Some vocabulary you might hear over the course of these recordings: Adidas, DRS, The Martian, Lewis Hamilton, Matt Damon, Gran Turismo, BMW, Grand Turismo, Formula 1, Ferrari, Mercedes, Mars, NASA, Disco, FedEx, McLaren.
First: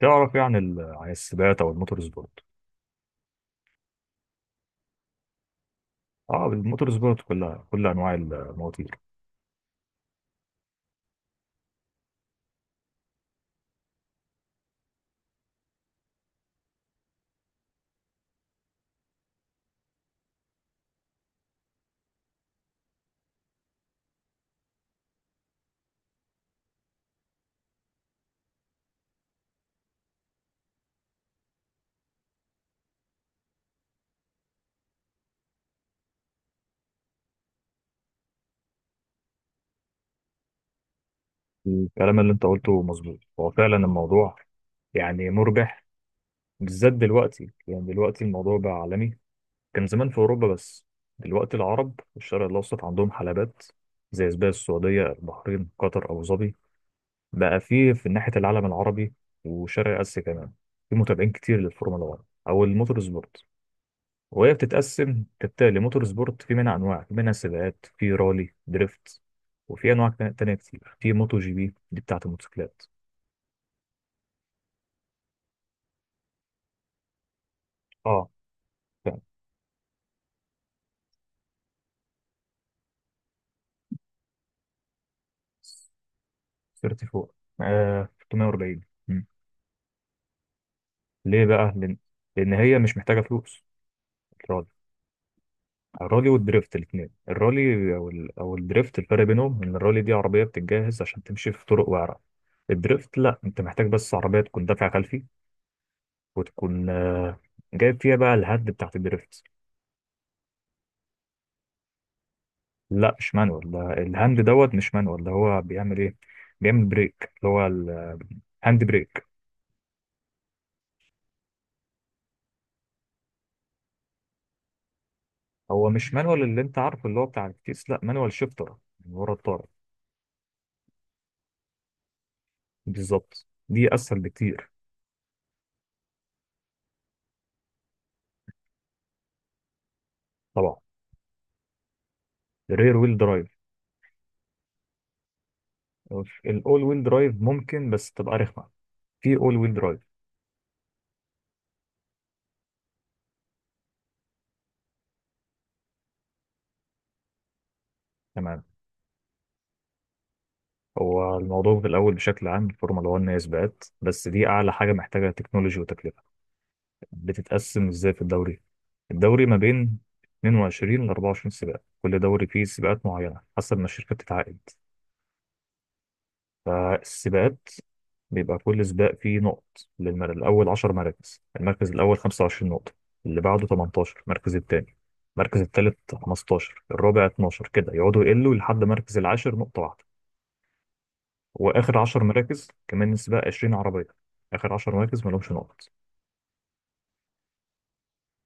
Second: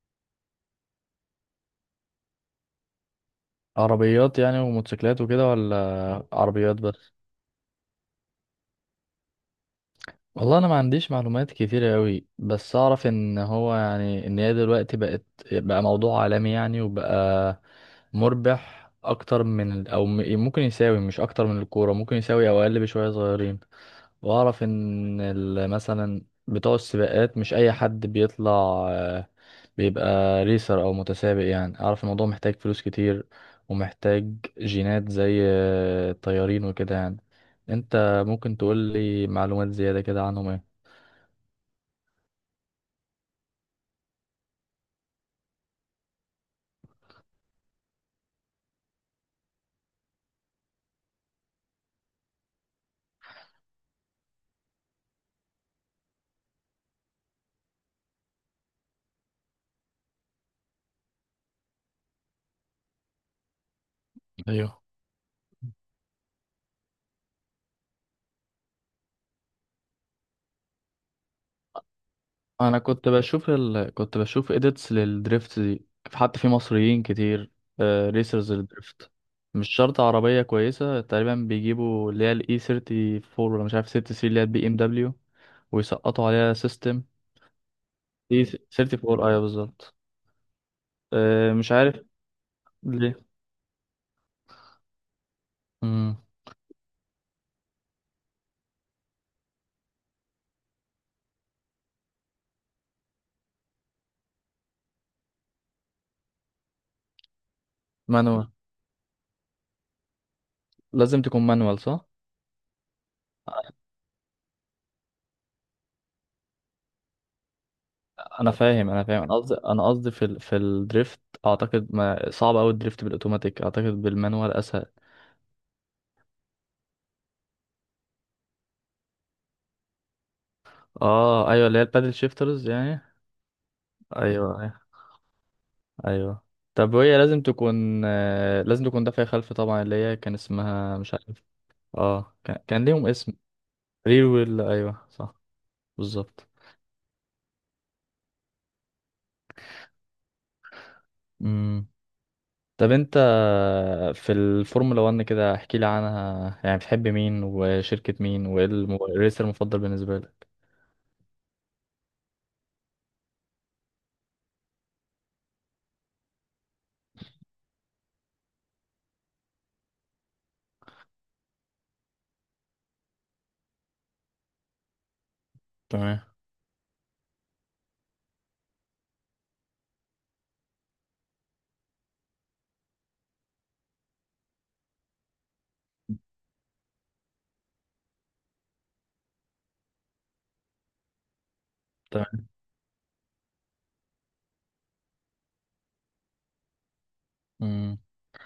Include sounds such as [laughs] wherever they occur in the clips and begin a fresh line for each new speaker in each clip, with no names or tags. تعرف ايه عن عن السباقات او الموتور سبورت.
عربيات يعني وموتوسيكلات وكده، ولا
اه،
عربيات
الموتور
بس؟
سبورت كلها، كل انواع المواتير.
والله انا ما عنديش معلومات كتيرة قوي، بس اعرف ان هو يعني ان هي دلوقتي بقت بقى موضوع عالمي يعني، وبقى مربح اكتر من ال- او م- ممكن يساوي، مش اكتر من الكورة ممكن يساوي او اقل بشوية صغيرين. واعرف ان ال- مثلا بتوع السباقات مش اي حد بيطلع بيبقى ريسر او متسابق، يعني اعرف الموضوع محتاج فلوس كتير ومحتاج جينات زي الطيارين وكده يعني. انت ممكن تقول لي معلومات زيادة كده عنهم ايه؟
الكلام اللي انت قلته مظبوط، هو فعلا الموضوع يعني مربح، بالذات دلوقتي. يعني دلوقتي الموضوع بقى عالمي. كان زمان في اوروبا بس، دلوقتي العرب في الشرق الاوسط عندهم حلبات زي سباق السعوديه، البحرين، قطر، ابو ظبي. بقى فيه في ناحيه العالم العربي وشرق اسيا كمان في متابعين كتير للفورمولا 1 او الموتور سبورت. وهي
ايوه،
بتتقسم كالتالي: موتور سبورت في منها أنواع، في منها سباقات، في رالي، دريفت، وفي أنواع تانية كتير، في موتو جي بي دي بتاعة
انا
الموتوسيكلات.
كنت بشوف كنت بشوف اديتس للدريفت دي، حتى في مصريين كتير،
اه
ريسرز للدريفت.
فعلا.
مش شرط عربية كويسة، تقريبا بيجيبوا اللي هي الاي 34 ولا مش عارف 6 سي اللي هي البي ام دبليو، ويسقطوا عليها سيستم.
34،
اي
340.
34
مم.
ايوه بالظبط.
ليه بقى؟
مش
لأن
عارف.
لأن هي مش محتاجة فلوس، الرالي.
امم
الرالي والدريفت الاتنين، الرالي أو أو الدريفت، الفرق بينهم إن الرالي دي عربية بتتجهز عشان تمشي في طرق وعرة. الدريفت لا، أنت محتاج بس عربية تكون دافع خلفي، وتكون جايب فيها بقى
مانوال،
الهد بتاعت الدريفت.
لازم تكون مانوال صح؟
لا مش مانوال، ده الهاند. دوت مش مانوال، ده هو بيعمل ايه؟ بيعمل بريك اللي هو
انا
الهاند
فاهم انا فاهم،
بريك.
انا قصدي في في الدريفت. اعتقد ما صعب قوي الدريفت بالاوتوماتيك، اعتقد بالمانوال اسهل.
هو مش مانوال اللي انت عارفه اللي هو بتاع الكيس، لا مانوال شيفتر من ورا الطارة.
اه ايوه، اللي هي البادل شيفترز يعني.
بالظبط، دي اسهل
ايوه،
بكتير.
ايوه، ايوه. طب وهي لازم تكون لازم تكون دافعة خلف طبعا، اللي هي كان
طبعا،
اسمها مش عارف. اه كان
الرير
ليهم
ويل
اسم.
درايف.
ريل ويل، ايوه صح، بالظبط.
الاول ويل درايف ممكن بس تبقى رخمه في اول ويل درايف.
مم. طب انت في الفورمولا 1 كده، احكي لي عنها، يعني بتحب مين وشركة مين
تمام.
وايه الم- الريسر المفضل بالنسبة لك؟
هو الموضوع في الاول بشكل عام، الفورمولا 1 هي سباقات بس، دي اعلى حاجه محتاجه تكنولوجي وتكلفه. بتتقسم ازاي؟ في الدوري، الدوري ما بين 22 ل 24 سباق، كل دوري فيه سباقات معينة حسب ما الشركة بتتعاقد.
تمام.
فالسباقات بيبقى كل سباق فيه نقط للمر... الأول 10 مراكز: المركز الأول 25 نقطة، اللي بعده 18 المركز التاني، المركز التالت 15، الرابع 12، كده يقعدوا يقلوا لحد مركز العاشر نقطة واحدة. وآخر 10
تمام.
مراكز، كمان السباق 20 عربية، آخر 10 مراكز مالهمش نقط.
امم.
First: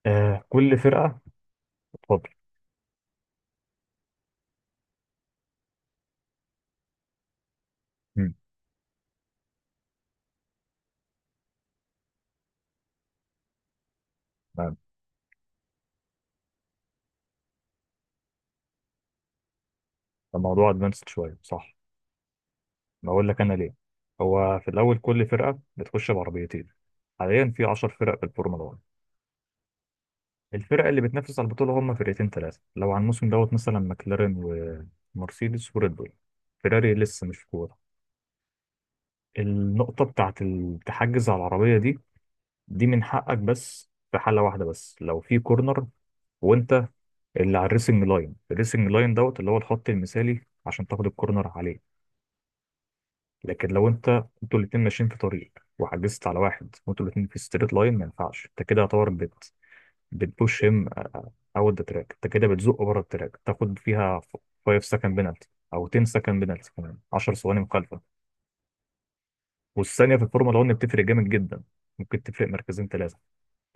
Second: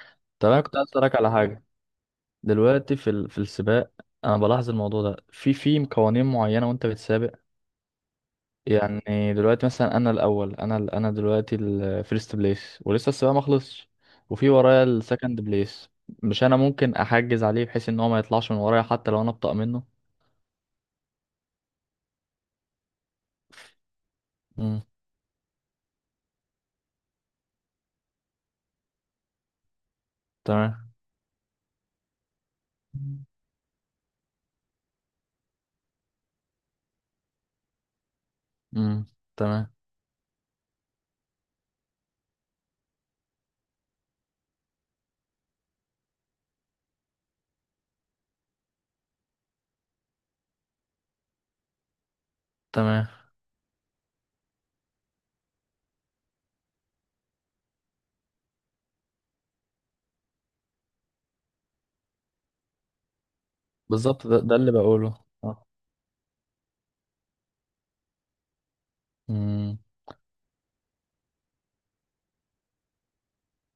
آه،
طب انا كنت
كل
عايز اسالك
فرقة.
على حاجة.
اتفضل.
دلوقتي في في السباق، انا بلاحظ الموضوع ده، في قوانين معينة وانت بتسابق.
مم.
يعني دلوقتي مثلا انا الاول، انا انا دلوقتي الفيرست بليس ولسه السباق ما خلصش، وفي
تمام.
ورايا السكند بليس. مش انا ممكن احجز عليه بحيث ان هو ما يطلعش من ورايا، حتى لو انا ابطأ منه؟
الموضوع ادفانسد شوية، صح؟ بقول لك انا ليه. هو في
امم.
الاول كل فرقه بتخش بعربيتين، حاليا في 10 فرق في الفورمولا 1. الفرق
تمام.
اللي بتنافس على البطوله هم فرقتين ثلاثه لو على الموسم، دوت مثلا ماكلارين ومرسيدس وريد بول. فيراري لسه مش في كوره.
امم. تمام.
النقطه بتاعت التحجز على العربيه دي من حقك، بس في حاله واحده بس: لو في كورنر، وانت اللي على الريسنج لاين، الريسنج لاين دوت اللي هو الخط المثالي عشان تاخد الكورنر عليه.
تمام
لكن لو انت، انتوا الاتنين ماشيين في طريق وحجزت على واحد وانتوا الاتنين في ستريت لاين، ما ينفعش. انت كده يعتبر بتبوش هيم اوت ذا تراك، انت كده بتزقه بره التراك. تاخد فيها
بالظبط، ده اللي
5
بقوله.
سكند بينالتي
اه.
او 10 سكند بينالتي، كمان 10 ثواني مخالفه.
امم.
والثانيه في الفورمولا 1 بتفرق جامد جدا، ممكن تفرق مركزين ثلاثه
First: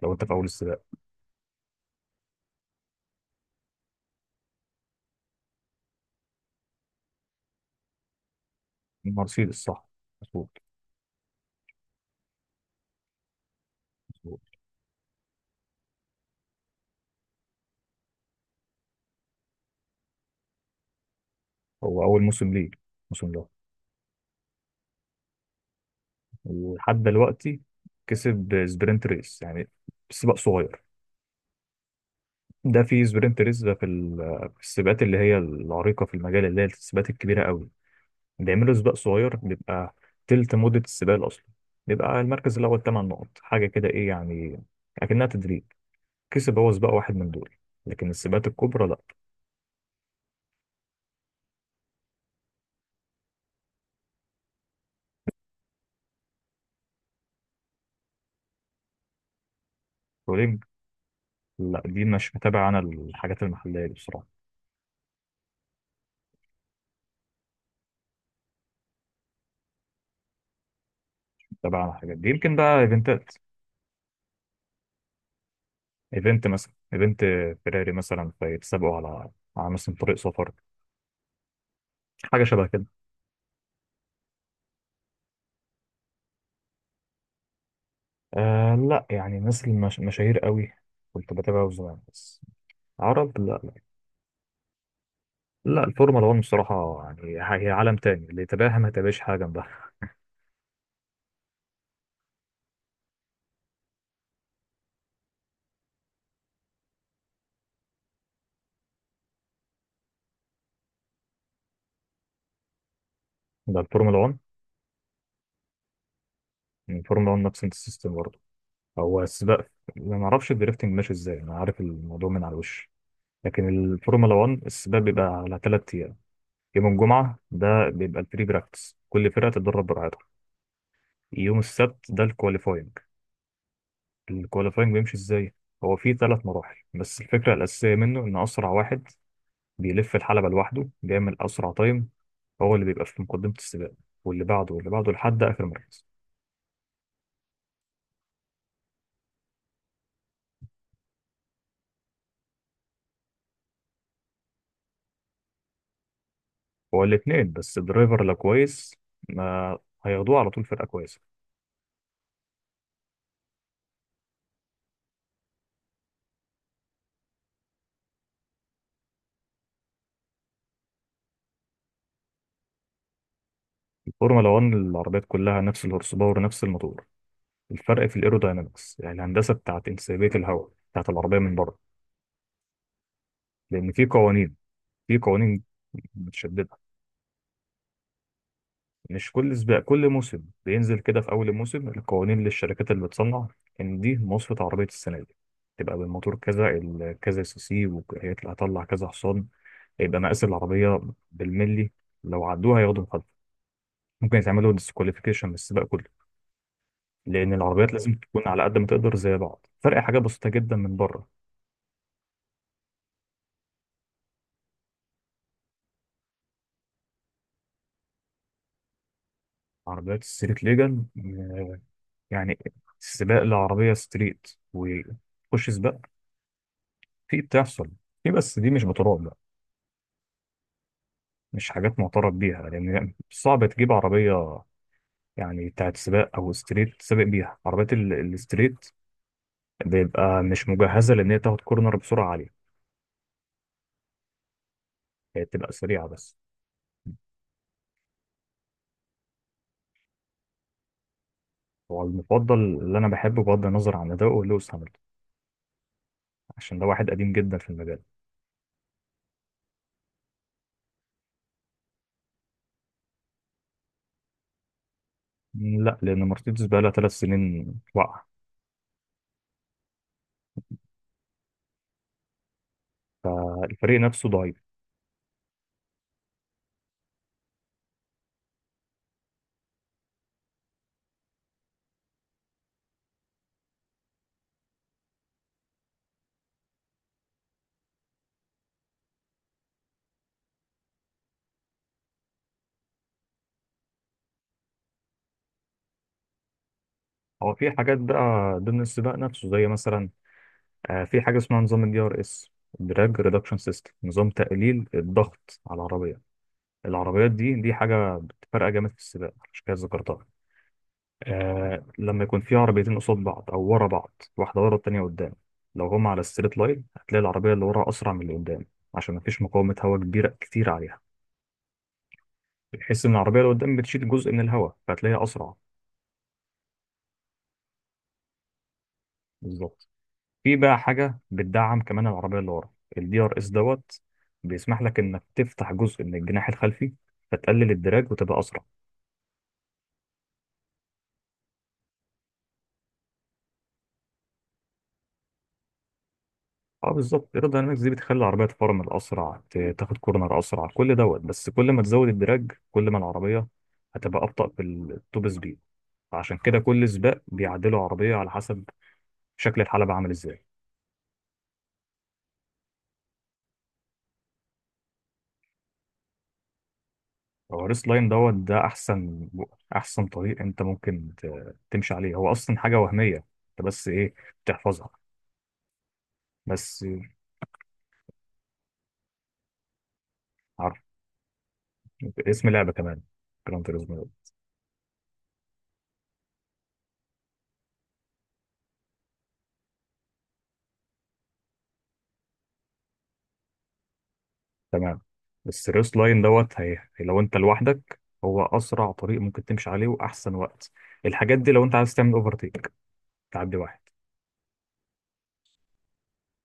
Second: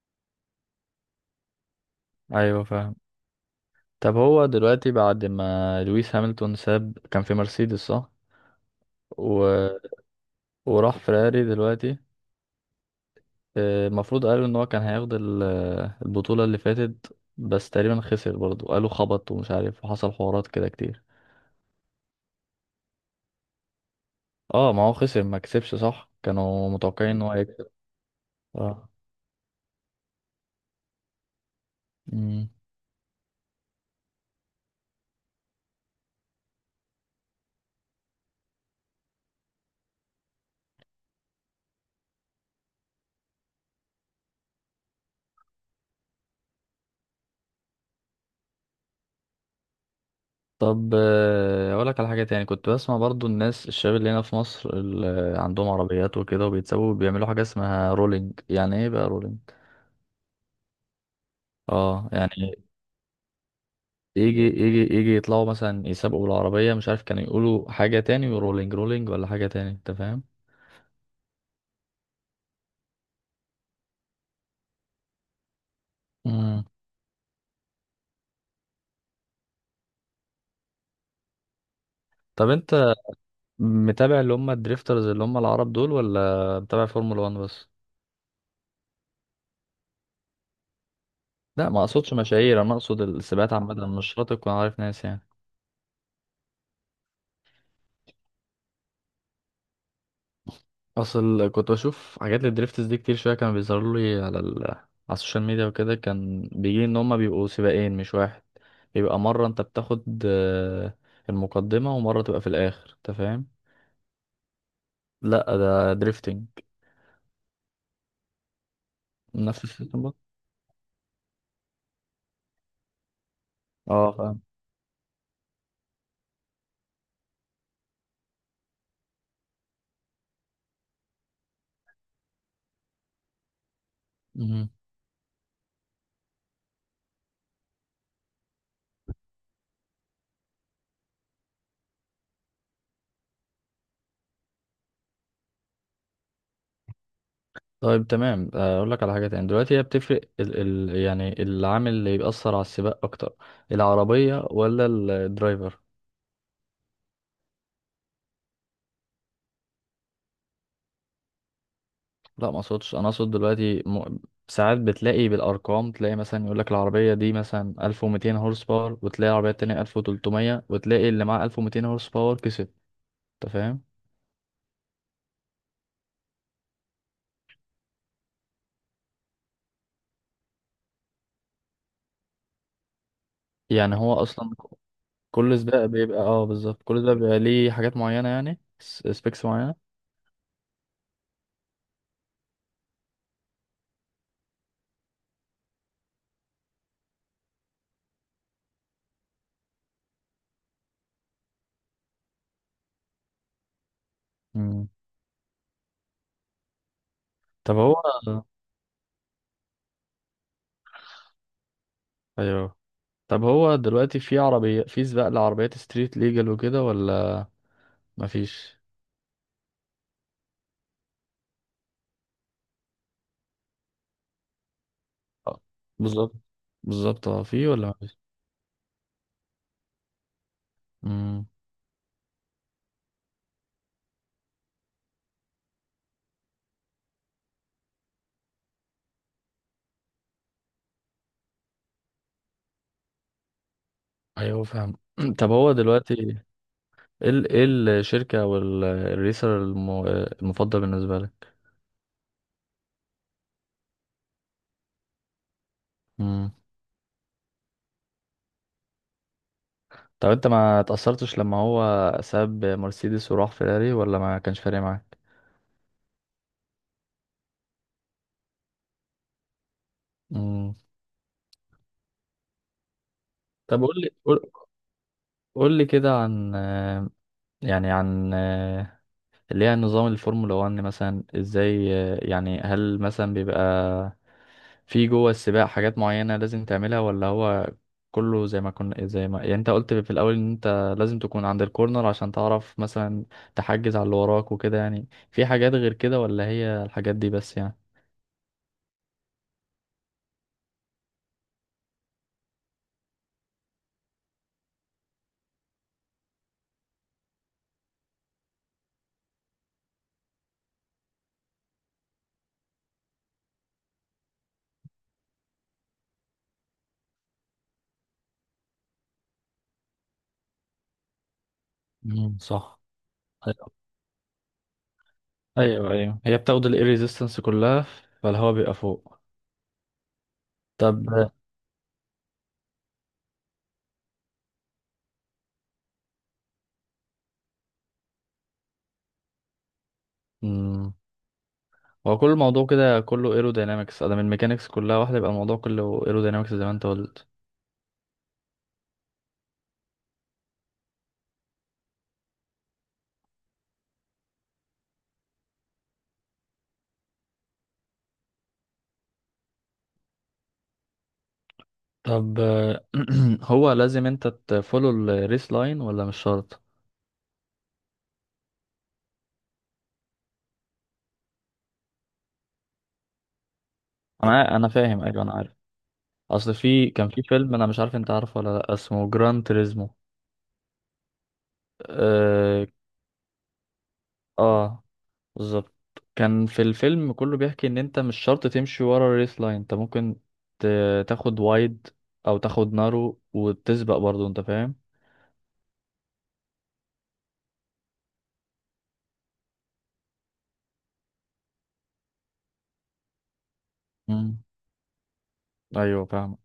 لو انت في اول السباق.
ايوه فاهم. طب هو دلوقتي بعد ما لويس هامilton ساب، كان في مرسيدس صح؟ و...
مرسيدس، صح. مظبوط.
وراح فراري دلوقتي. المفروض
مظبوط.
قالوا ان هو كان هياخد البطولة اللي فاتت، بس تقريبا خسر برضه، قالوا خبط ومش عارف وحصل حوارات كده كتير.
هو اول موسم ليه، الموسم ده.
اه ما هو خسر ما كسبش صح، كانوا
ولحد
متوقعين ان هو
دلوقتي
يكسب.
كسب سبرنت ريس، يعني سباق صغير.
اه.
ده في سبرنت ريس، ده في في السباقات اللي هي العريقة في المجال، اللي هي السباقات الكبيرة قوي، بيعملوا سباق صغير بيبقى تلت مدة السباق الأصلي، بيبقى المركز الأول تمن نقط، حاجة كده. إيه يعني، أكنها تدريب. كسب هو سباق واحد من دول، لكن السباقات الكبرى لا.
طب اقول لك على حاجه تاني. كنت بسمع برضو الناس الشباب اللي هنا في مصر اللي عندهم عربيات وكده وبيتسابوا بيعملوا حاجه اسمها رولينج، يعني ايه بقى رولينج؟
بولينج؟ لا دي
اه
مش
يعني
متابع أنا الحاجات المحلية دي بصراحة.
يجي يطلعوا مثلا يسابقوا بالعربيه، مش عارف كانوا يقولوا حاجه تاني ورولينج رولينج ولا حاجه تاني، انت فاهم؟
متابع أنا الحاجات دي، يمكن بقى إيفنتات. إيفنت
امم.
مثلا، إيفنت فيراري مثلا، فيتسابقوا على على مثلا طريق سفر، حاجة
طب
شبه كده.
انت متابع اللي هم الدريفترز اللي هم العرب دول، ولا متابع فورمولا 1 بس؟
آه لا، يعني ناس مشاهير قوي كنت
لا،
بتابعه
ما
زمان
اقصدش
بس.
مشاهير، انا اقصد
عرب؟
السباقات
لا لا،
عامه، مش شرط تكون عارف ناس يعني.
لا الفورمولا 1 بصراحة يعني هي عالم تاني، اللي يتابعها ما يتابعش حاجة جنبها.
اصل كنت بشوف حاجات الدريفتس دي كتير شويه، كان بيظهروا لي على على السوشيال ميديا وكده. كان بيجي ان هما بيبقوا سباقين مش واحد، بيبقى مره انت بتاخد المقدمه، ومره تبقى في الاخر، انت فاهم؟
[laughs] ده الفورمولا 1.
لا ده دريفتنج.
الفورمولا 1 نفس السيستم برضه، هو
نفس
سباق.
السيستم ده.
أنا ما اعرفش الدريفتنج ماشي ازاي، انا عارف الموضوع من على الوش. لكن
اه
الفورمولا
فاهم.
1 السباق بيبقى على ثلاث ايام: يوم الجمعة ده بيبقى البري براكتس، كل فرقة تتدرب براحتها. يوم السبت ده الكواليفاينج.
مهم.
الكواليفاينج بيمشي ازاي؟ هو فيه ثلاث مراحل، بس الفكره الاساسيه منه ان اسرع واحد بيلف الحلبه لوحده بيعمل اسرع تايم هو اللي بيبقى في مقدمه السباق، واللي بعده واللي بعده لحد اخر مركز.
طيب تمام، اقول لك على حاجه تاني. دلوقتي هي بتفرق يعني العامل اللي بيأثر على السباق اكتر، العربيه ولا الدرايفر؟
هو الاثنين، بس الدرايفر لو كويس ما هياخدوه على طول فرقه كويسه.
لا، ما اقصدش، انا اقصد دلوقتي ساعات بتلاقي بالارقام، تلاقي مثلا يقول لك العربيه دي مثلا 1200 هورس باور، وتلاقي العربيه التانية 1300، وتلاقي اللي معاه 1200 هورس باور كسب، انت فاهم؟
الفورمولا 1 العربيات كلها نفس الهورس باور، نفس الموتور. الفرق في الايروداينامكس، يعني الهندسه بتاعت انسيابيه الهواء بتاعت العربيه من بره. لان
يعني
في
هو اصلا
قوانين، في
كل
قوانين
سباق بيبقى، اه
متشدده.
بالظبط، كل سباق بيبقى ليه حاجات معينه، يعني
مش
سبيكس
كل سباق،
معينه.
كل موسم بينزل كده في اول الموسم القوانين للشركات اللي بتصنع، ان دي مواصفة عربية السنة دي، تبقى بالموتور كذا، كذا سي سي، وهيطلع هطلع كذا حصان، هيبقى مقاس العربية بالملي. لو عدوها هياخدوا مخالفة، ممكن يتعملوا
مم.
ديسكواليفيكيشن من السباق كله، لان
طب
العربيات
هو،
لازم تكون على قد ما تقدر زي بعض، فرق حاجة بسيطة جدا من بره.
ايوه. طب هو دلوقتي في عربيه في سباق لعربيات ستريت ليجل وكده ولا مفيش؟
عربيات الستريت ليجل، يعني سباق لعربية ستريت،
آه،
وتخش سباق.
بالظبط، بالظبط
في،
اه، في ولا
بتحصل،
مفيش؟
في بس دي مش بتراض،
مم.
مش حاجات معترف بيها، لان صعب تجيب عربيه يعني بتاعت سباق او ستريت سابق بيها. عربيات الستريت بيبقى مش مجهزه، لان هي تاخد كورنر بسرعه عاليه.
ايوه فاهم. [clears throat]
هي
طب
بتبقى
هو
سريعه
دلوقتي
بس.
ايه ايه الشركة او الريسر الم- المفضل بالنسبة لك؟
هو المفضل اللي انا بحبه بغض النظر عن اداؤه لويس هامilton،
مم.
عشان ده واحد قديم جدا في المجال.
طب انت ما تأثرتش لما هو ساب مرسيدس وراح فيراري، ولا ما كانش فارق معاك؟
لا، لان مرسيدس بقى لها ثلاث سنين واقعه،
مم. طب قول
فالفريق
لي،
نفسه
قول
ضعيف.
قول لي كده عن يعني عن آه، اللي هي نظام الفورمولا 1، مثلا ازاي يعني هل مثلا بيبقى في جوه السباق حاجات معينة لازم تعملها، ولا هو كله زي ما يعني انت قلت في الأول ان انت لازم تكون عند الكورنر عشان تعرف مثلا تحجز على اللي وراك وكده، يعني في حاجات غير كده ولا هي الحاجات دي
هو
بس
في
يعني؟
حاجات بقى ضمن السباق نفسه، زي مثلا، في حاجه اسمها نظام الدي ار اس، دراج ريدكشن سيستم، نظام تقليل الضغط على العربيه. العربيات دي حاجة بتفرق جامد في السباق، عشان كده ذكرتها. آه، لما يكون في عربيتين قصاد بعض أو ورا بعض، واحدة ورا التانية قدام، لو هما على الستريت لاين هتلاقي العربية اللي ورا أسرع من اللي قدام عشان مفيش مقاومة هواء كبيرة كتير عليها.
مم، صح.
بتحس إن العربية اللي
ايوه.
قدام بتشيل جزء من الهواء، فهتلاقيها أسرع.
ايوه، ايوه، هي بتاخد الاير ريزيستنس كلها، فالهواء بيبقى فوق.
بالظبط. في بقى
طب.
حاجة بتدعم كمان العربية اللي ورا، الدي ار اس، دوت بيسمح لك إنك تفتح جزء من الجناح الخلفي فتقلل الدراج وتبقى أسرع.
امم هو كل الموضوع كده كله ايروداينامكس ادام الميكانيكس كلها واحده؟ يبقى الموضوع كله ايروداينامكس زي ما انت
اه
قلت.
بالظبط، الايروداينامكس دي بتخلي العربيه تفرمل اسرع، تاخد كورنر اسرع، كل، دوت بس كل ما تزود الدراج كل ما العربيه هتبقى ابطأ في التوب سبيد، فعشان كده كل سباق بيعدلوا عربيه على حسب شكل الحلبة عامل ازاي.
طب [clears throat] هو لازم انت تفولو الريس لاين ولا مش شرط؟
هو الريس لاين دوت ده احسن، احسن طريق انت ممكن تمشي عليه، هو اصلا حاجه وهميه، انت بس ايه،
انا
بتحفظها.
فاهم، ايوه انا عارف. اصل
بس،
في كان في فيلم انا مش عارف انت عارفه ولا لا، اسمه جران تريزمو.
عارف، اسم
اه.
لعبه كمان، جراند توريزمو.
آه بالظبط. كان في الفيلم كله بيحكي ان انت مش شرط تمشي ورا الريس لاين، انت ممكن تاخد وايد او تاخد نارو وتسبق برضو، انت فاهم؟
تمام. بس الريست لاين دوت هي لو انت لوحدك، هو اسرع طريق ممكن تمشي عليه واحسن وقت. الحاجات دي لو انت عايز تعمل اوفرتيك، تعدي واحد.
مم. ايوه فاهم.